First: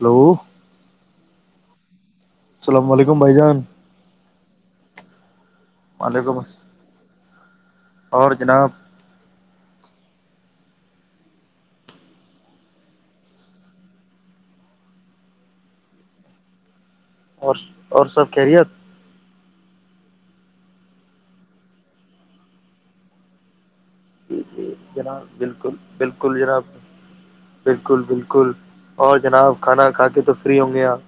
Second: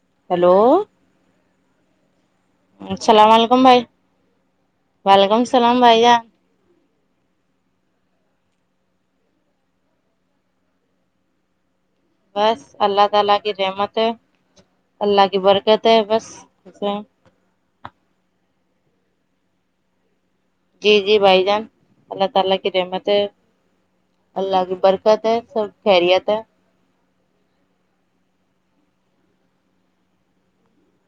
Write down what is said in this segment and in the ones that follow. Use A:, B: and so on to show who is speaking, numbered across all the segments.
A: Hello
B: hello السلام علیکم بھائی وعلیکم اسلام بھائی جان
A: وعلیکم اور جناب
B: بس اللہ تعالی کی رحمت ہے اللہ کی برکت ہے بس ہیں
A: اور اور سب خیریت
B: جی جی بھائی جان اللہ تعالی کی رحمت ہے اللہ کی برکت
A: جناب
B: ہے سب
A: بالکل
B: خیریت ہے
A: بالکل جناب بالکل بالکل اور جناب کھانا کھا کے تو فری ہوں گے آپ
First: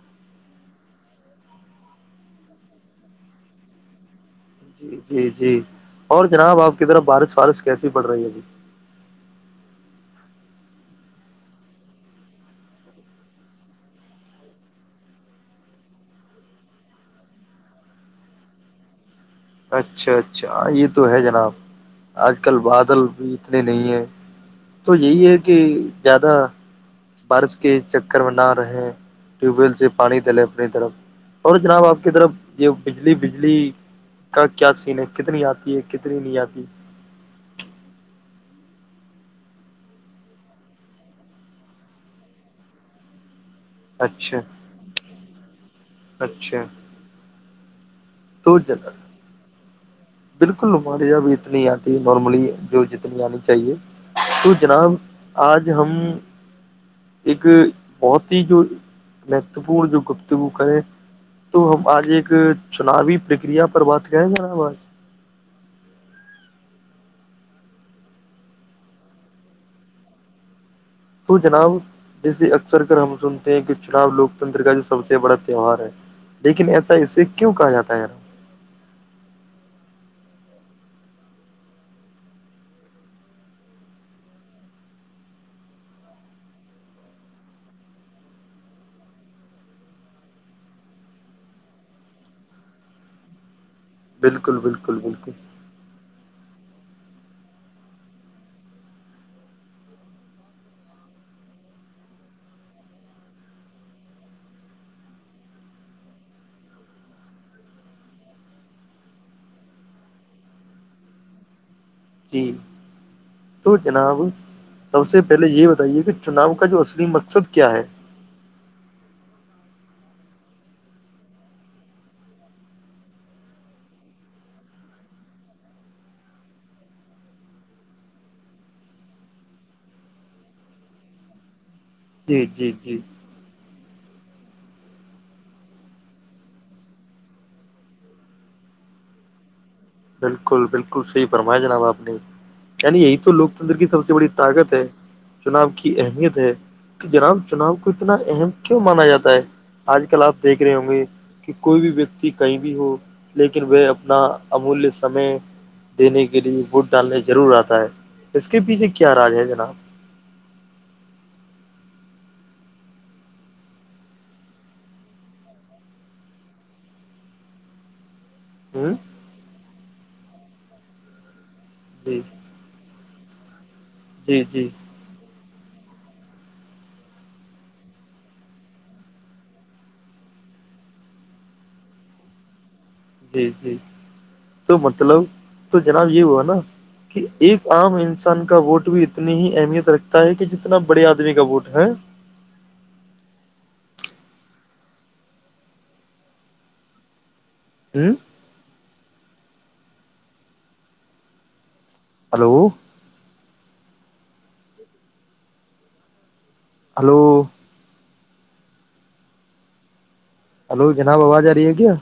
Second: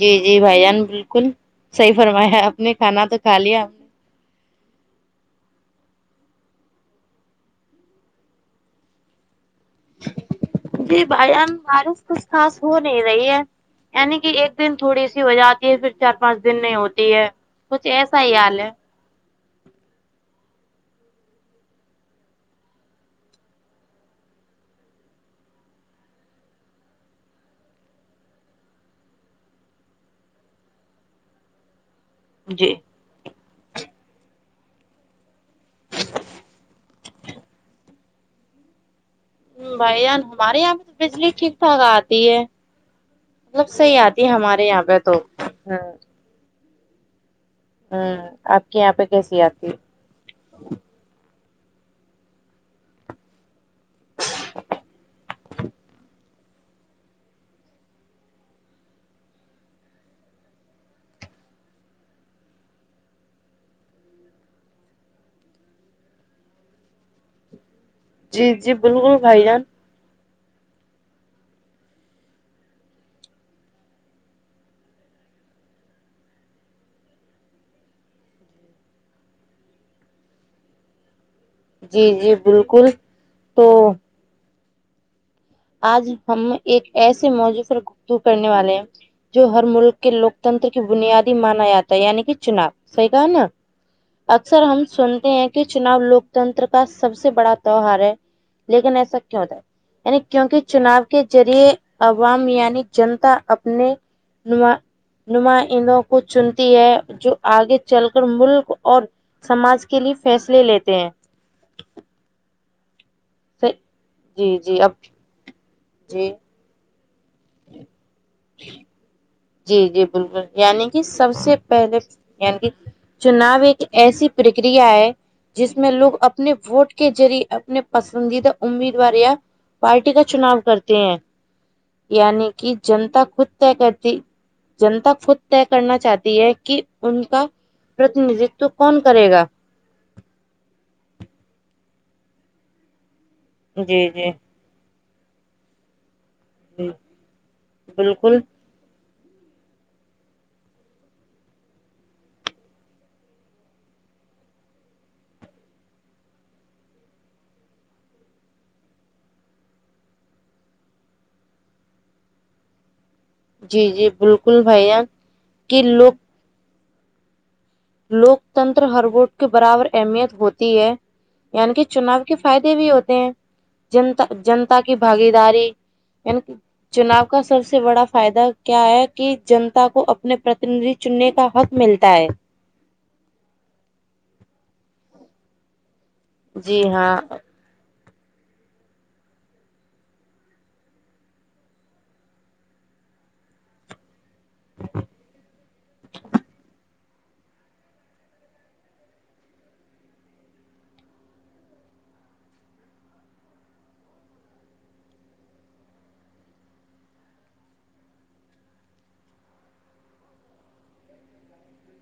B: جی جی بھائی جان بالکل صحیح فرمایا آپ نے کھانا تو کھا لیا
A: جی جی اور جناب آپ کی طرف بارش وارش کیسی پڑ رہی ابھی
B: جی بھائی جان بارس کچھ خاص ہو نہیں رہی ہے یعنی کہ ایک دن تھوڑی سی ہو جاتی ہے پھر چار پانچ دن نہیں ہوتی ہے کچھ ایسا ہی حال ہے
A: اچھا اچھا یہ تو ہے جناب آج کل بادل بھی اتنے نہیں ہیں تو یہی ہے کہ زیادہ بارش کے چکر میں نہ رہے ٹیوب ویل سے پانی ڈلے اپنی طرف اور جناب آپ کی طرف یہ
B: جی
A: بجلی بجلی کا کیا سین ہے کتنی آتی ہے کتنی نہیں آتی
B: بھائی جان ہمارے یہاں پے تو بجلی ٹھیک ٹھاک آتی ہے مطلب صحیح آتی
A: اچھا
B: ہمارے یہاں پہ تو
A: اچھا
B: ہوں
A: تو
B: آپ کے
A: جناب
B: یہاں پہ کیسی آتی
A: بالکل ہمارے یہاں بھی اتنی آتی ہے نارملی جو جتنی آنی چاہیے تو جناب آج ہم ایک بہت ہی جو مہتوپورن جو گپتگو کرے تو ہم آج ایک چناوی پرکریا پر بات کریں جناب آج
B: جی جی بالکل بھائی جان
A: تو جناب جیسے اکثر کر ہم سنتے ہیں کہ چناب لوکتنتر کا جو سب سے بڑا تہوار ہے لیکن ایسا اسے کیوں کہا جاتا ہے ارا
B: جی جی بالکل تو آج ہم ایک ایسے موضو پرر گو کرنے والے ہیں جو ہر ملک کے لوکتنتر کی بنیادی مانا جاتا ہے یعنی کہ چناب سحی گ نا
A: بالکل
B: اکثر ہم
A: بالکل
B: سنتے
A: بالکل
B: ہیں چناؤ لوکتنتر کا سب سے بڑا تہوہار ہے لیکن ایسا کیوں ہوتا ہے یعنی کیونکہ چناؤ کے ذریعے عوام یعنی جنتا اپنے ن نمائندوں کو چنتی ہے جو آگے چل کر ملک اور سماج کے لیے فیصلے لیتے ہیں
A: جی
B: پھر-
A: تو جناب
B: جی جی اب
A: سب سے پہلے یہ بتائیے کہ
B: جی
A: چناؤ کا جو اصلی مقصد کیا ہے
B: [unintelligible] جی جی بالکل یعنی کہ سب سے پہلے یع کہ چناؤ ایک ایسی پرکریا ہے جس میں لوگ اپنے ووٹ کے ذریعے اپنے پسندیدہ امیدوار یا پارٹی کا چناؤ کرتے ہیں
A: جی
B: یعنی
A: جی
B: کہ
A: جی
B: جنتا خود طے کرتی جنتا خود طے کرنا چاہتی ہے کہ ان کا پرتندتو کون کرے گا
A: بالکل بالکل صحیح فرمایا جناب آپ نے یعنی یہی تو لوگ تندر کی سب
B: جی
A: سے بڑی
B: جی
A: طاقت ہے چناب کی اہمیت ہے کہ جناب چناؤ کو اتنا
B: بالکل
A: اہم کیوں مانا جاتا ہے آج کل آپ دیکھ رہے ہوں گے کہ کوئی بھی ویکتی کہیں بھی ہو لیکن وہ اپنا امولیہ سمے دینے کے لیے ووٹ ڈالنے ضرور آتا ہے اس کے پیچھے کیا راج ہے جناب
B: جی جی بالکل بھیا کہ لوگ لوکتنتر
A: ہ
B: ہر ووٹ کے برابر اہمیت ہوتی ہے یعنی کہ
A: جی
B: چناؤ کی فائدے بھی ہوتے ہیں جنتا
A: جی جی
B: جنتا کی بھاگی داری چناؤ کا سب سے بڑا فائدہ کیا ہے کہ جنتا کو اپنے پرتنید چننے کا حق ملتا ہے
A: جی جی تو مطلب تو جناب یہ وہ ہے نا
B: جی ہاں
A: کہ ایک عام انسان کا ووٹ بھی اتنی ہی اہمیت رکھتا ہے کہ جتنا بڑے آدمی کا ووٹ ہے ہوں ہلو ہلو ہلو جناب آواز آ رہی ہے کیا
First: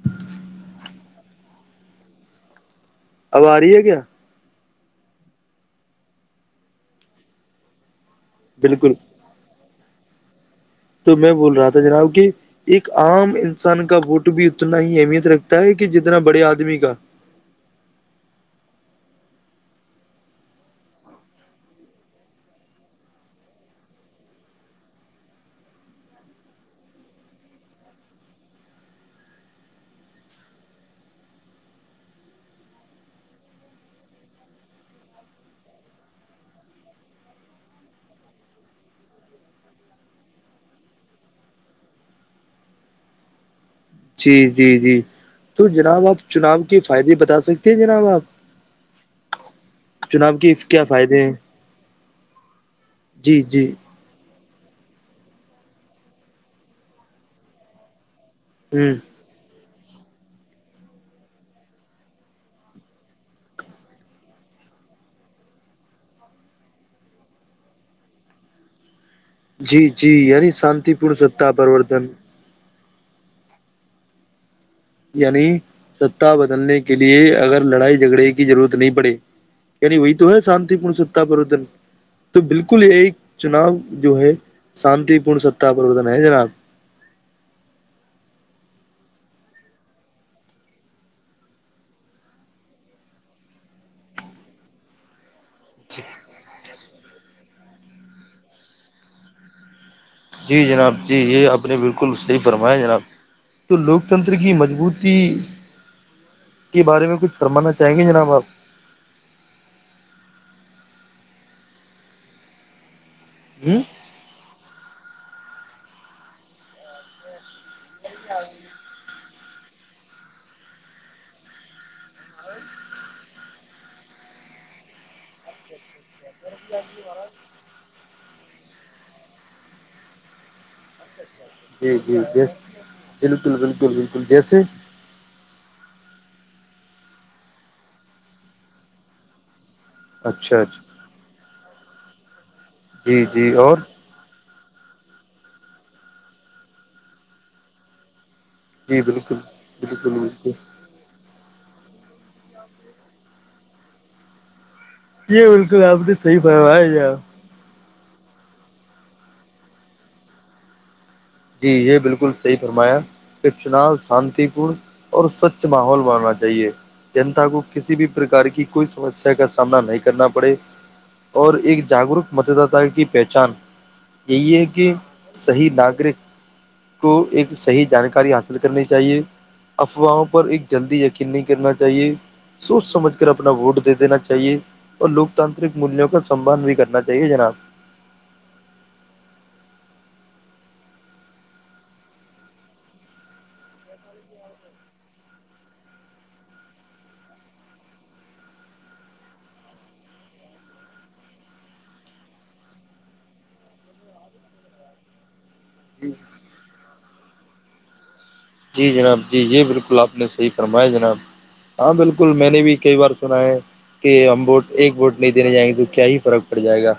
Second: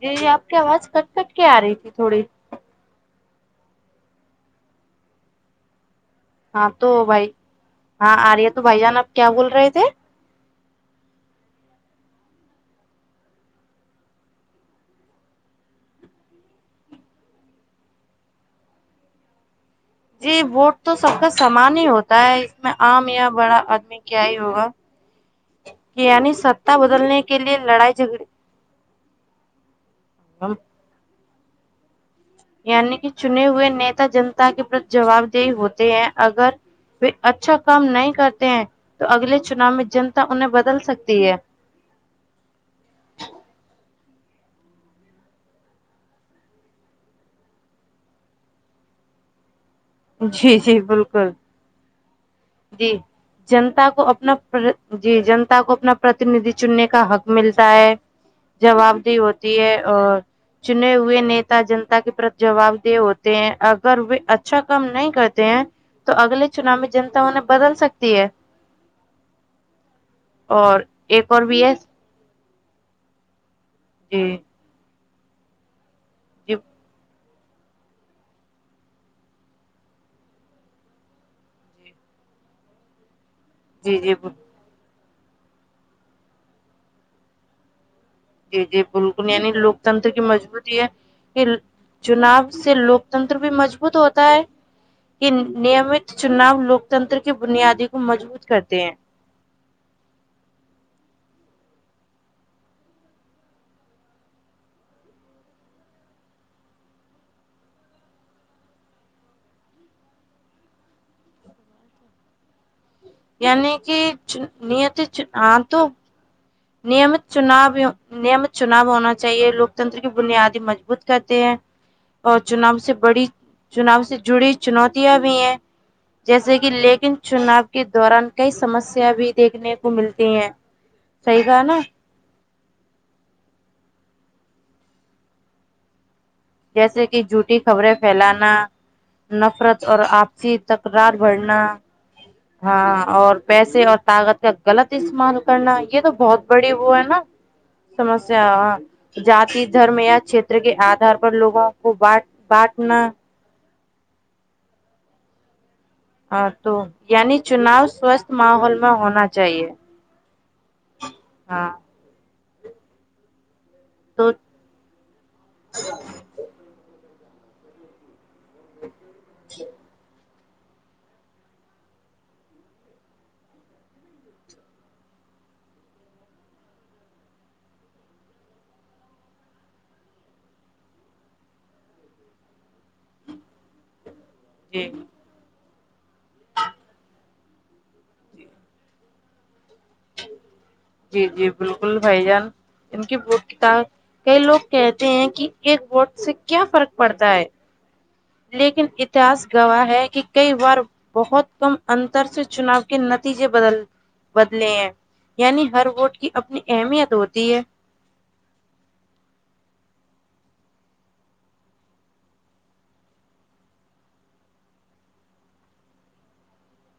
B: جی جی آپ کی آواز کٹ کٹ کے آ رہی تھی تھوڑی
A: آو آ رہی ہے کیا
B: ہاں تو بھائی ہاں آ رہے ہے تو بھائی
A: بالکل
B: جان آپ کیا بول رہے تھے
A: تو میں بول رہا تھا جناب کہ ایک عام انسان کا ووٹ بھی اتنا ہی اہمیت رکھتا ہے کہ جتنا بڑے آدمی کا
B: جی ووٹ تو سب کا سامان ہی ہوتا ہے اس میں عام یا بڑا آدمی کیا ہی ہوگا یعنی ستا بدلنے کے لیے لڑائی جھگڑی [unintelligible] یعنی کہ چنے ہوئے نیتا جنتا کے پر جوابدی ہوتے ہیں اگر اچھا کام نہیں کرتے ہیں تو اگلے چناؤ میں جنتا انہیں بدل سکتی ہے
A: جی جی جی تو جناب آپ چناؤ کے فائدے بتا سکتے ہیں جناب آپ چناب کی
B: جی جی
A: کیا فائدے
B: بالکل
A: ہیں
B: جی جنتا کو اپنا جی جنتا کو اپنا پرتیندھی چننے کا حق ملتا ہے
A: ہ
B: جوابدہ ہو ہے اور چنے ہوئے نیتا جنتا کے پرت جواب دہ ہوتے ہیں اگر و اچھا کم نہیں کرتے ہیں تو اگلے چناؤ میں جنتا انہیں بدل سکتی ہے
A: جی جی یعنی
B: اور
A: شانتی پورن
B: ایک اور
A: ستا
B: بھی ہے
A: پرورتن
B: جی
A: یعنی ستتا
B: جی
A: بدلنے کے لیے اگر لڑائی جھگڑے کی ضرورت نہیں پڑے یعنی وہی تو ہے شانتی پورن ستا پرورتن تو بالکل یہ ایک چناؤ
B: جی جی
A: جو ہے شانتی پورن ستا پرورتن ہے جناب
B: یہ بک یعنی لوکتنتر کی مجبوط ہے یہ چناب سے لوکتنتر بھی مضبوط ہوتا ہے کہ نیمت چناؤ لوکتنتر کی بنیادی کو مضبوط کرتے ہیں
A: جی جناب جی یہ آپ نے بالکل صحیح فرمایا جناب تو لوک تنتر کی مضبوطی کے بارے میں کچھ فمانا چاہیں گے جناب آپ
B: یعنی
A: ہوں
B: کہ نت ہ تو نیمت چنابوں نمت چناؤ ہونا چاہیے لوکتنتر کی بنیادی مضبوط کرتے ہیں اور چناؤ سے بڑی چناؤ سے جڑی چنوتیاں بھی ہیں جیسے کہ لیکن چناؤ کے دوران کئی سمسیا بھی دیکھنے کو ملتی ہیں صحی نا [unintelligible]
A: جی جی جی بالکل بالکل بالکل جیسے
B: جیسے کہ جھوٹی خبریں پھیلانا نفرت اور آپسی
A: اچھا
B: تک
A: اچھا
B: ار بڑنا ہاں
A: جی
B: اور
A: جی
B: پیسے اور طاقت کا غلط استعمال کرنا یہ تو بہت بڑی وہ ہے نا سمسیااں
A: جی بالکل
B: جتی دھرم
A: بالکل
B: یا چھیت
A: بالکل
B: کے آدھار پر لوگوں کو بٹ بانٹنا
A: یہ بالکل آپے سی
B: ہاں
A: پائی
B: تو
A: آئے
B: یعنی چناؤ سوستھ ماحول میں ہونا چاہیے
A: جی
B: ہاں
A: یہ بالکل صحیح فرمایا کچنا
B: تو
A: شانتی پورن اور سوچھ ماحول بننا چاہیے جنتا کو کسی بھی پرکار کی کوئی سمسیا کا سامنا نہیں کرنا پڑے اور ایک جاگروک متدات کی پہچان یہی ہے کہ صحیح ناگرک کو ایک صحی جانکاری حاصل کرنی چاہیے افواہوں پر ایک جلدی یقین نہیں کرنا چاہیے سوچ سمجھ کر اپنا ووٹ دے دینا چاہیے
B: جی
A: اور لوکتاانترک مولیوں کا سمھان بھی کرنا چاہیے جناب
B: جی جی بالکل بھائی جان ان کے ووٹ کی ط کئی لوگ کہتے ہیں کہ ایک ووٹ سے کیا فرق پڑتا ہے لیکن اتہاس گواہ ہے کہ کئی بار بہت کم انتر سے چناؤ کے نتیجے بدل بدلے ہیں یعنی ہر ووٹ کی اپنی اہمیت ہوتی ہے
A: جی جناب جی یہ بالکل آپ نے صحیح فرمایا جناب ہاں بالکل میں نے بھی کئی بار سنا ہے کہ ہم ووٹ ایک ووٹ نہیں دینے جائیں گے تو کیا ہی فرق پڑ جائے گا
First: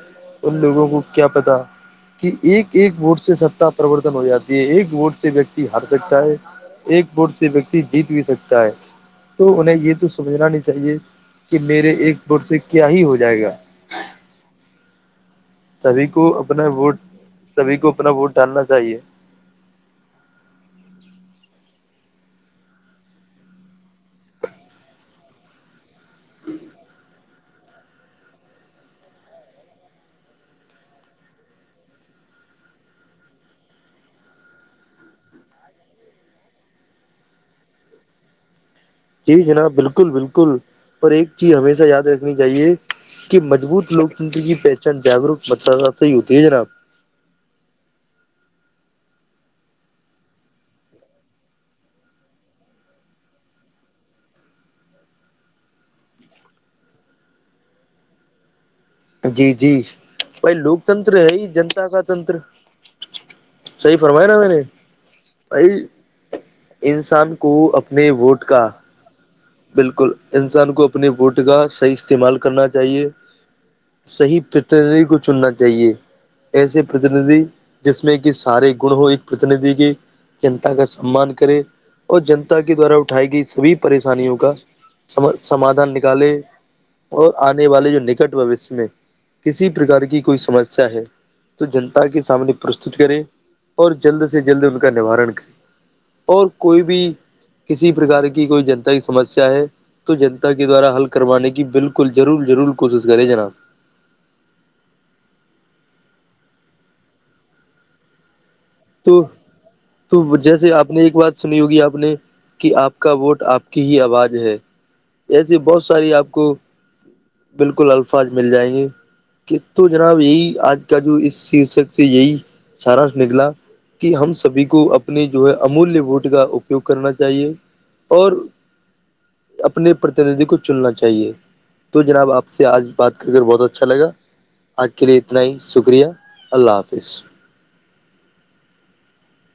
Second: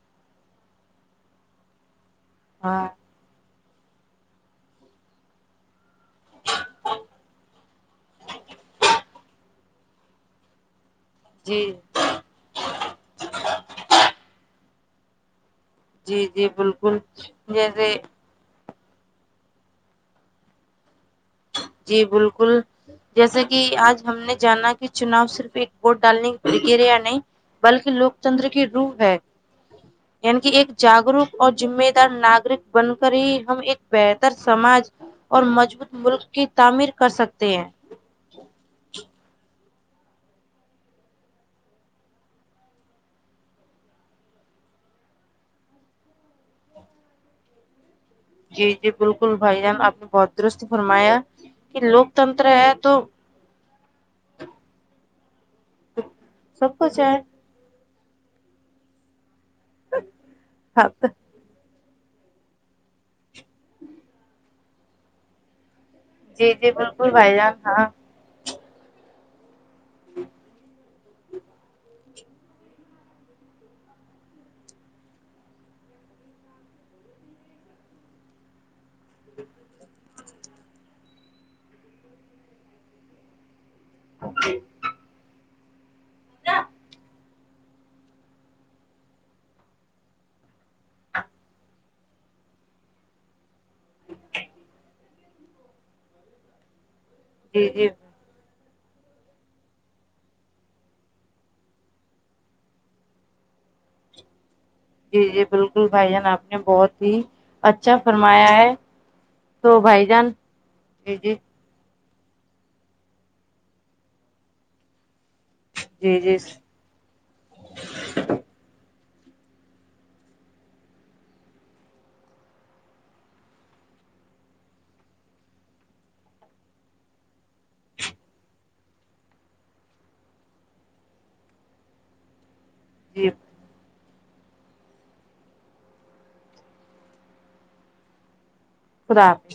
A: ان لوگوں کو کیا پتا کہ ایک
B: ہاں
A: ایک ووٹ سے ستا پروررتن ہو جاتی ہے ایک ووٹ سے ویکتی ہار سکتا ہے ایک بورڈ سے ویکتی جیت بھی سکتا ہے تو انہیں یہ تو سمجھنا نہیں چاہیے کہ
B: جی
A: میرے ایک بٹ سے کیا ہی ہو جائے گا سبھی کو
B: جی جی
A: اپنا ووٹ
B: بالکل
A: سبھی کو
B: جیسے
A: اپنا ووٹ ڈالنا چاہیے
B: جی بالکل جیسا کہ آج ہم نے جانا کہ چناؤ صرف ایک ووٹ ڈالنے کی پرکر یا نہیں بلکہ لوک تنتر کی روح ہے
A: [inaudible]
B: یع کہ ایک جاگروک اور جذمے دار ناگرک بن کر ہی ہم ایک بہتر سماج اور مضبوط ملک کی تعمیر کر سکتے ہیں
A: جی جناب بالکل بالکل پر ایک چیز ہمیشہ یاد رکھنی چاہیے کہ مضبوت لوکتنتر کی پہچان جاگروک متد سے ہی ہوتی ہے جرا
B: جی جی بالکل بھائی جان آپ نے بہت درست فرمایا کہ لوکتنتر ہے تو
A: [inaudible]
B: سب کچھ ہے
A: جی جی بھائی لوک
B: ہاں۔
A: تنتر ہے ہی جنتا کا تنتر صحی فرمایا نا میں نے ب
B: جی جی بالکل
A: انسان
B: بھائی
A: کو
B: جان ہاں
A: اپنے ووٹ کا بالکل انسان کو اپنے بوٹ کا صحیح استعمال کرنا چاہیے صحی پت کو چننا چاہیے ایسے پرتیندھی جس میں کہ سارے گن ہو ایک پرتندھی کے جنتا کا سمان کرے اور جنتا کے دوارا اٹھائی گئی سبھی پری کا سمادان نکالے اور آنے والے جو نکٹ بوش میں کسی پرکار کی کوئی سمسیا ہے تو جنتا کے سامنے پرستت کرے اور جلد سے جلد ان کا نوارن کرے اور کوئی بھی
B: جی جی
A: کسی پرکار کی کوئی جنتا سمسیا ہے تو جنتا کے دوارا حل کروانے کی بالکل ضرور ضرور کوشش کرے جناب
B: جی جی بالکل بھائی جان آپ نے بہت ہی اچھا فرمایا ہے
A: تو
B: بھائی
A: تو
B: جان
A: جیسے آپ نے ایک
B: جی
A: بات
B: جی
A: سنی ہوگی آپ نے کہ آپ کا ووٹ آپ کی ہی آواز ہے ایسی بہت ساری
B: جی
A: آپ
B: جی
A: کو بالکل الفاظ مل جائیں گی تو جناب یہی آج کا جو اس شیشک سے یہی سارا نکلا کہ ہم سبھی کو اپنے جو ہے امولیہ ووٹ کا اپیوگ کرنا چاہیے اور اپنے پرتیندھی کو چننا چاہیے تو جناب آپ سے آج بات
B: جی
A: کر کر بہت اچھا لگا آپ کے لیے اتنا ہی شکریہ اللہ حافظ
B: خدابپ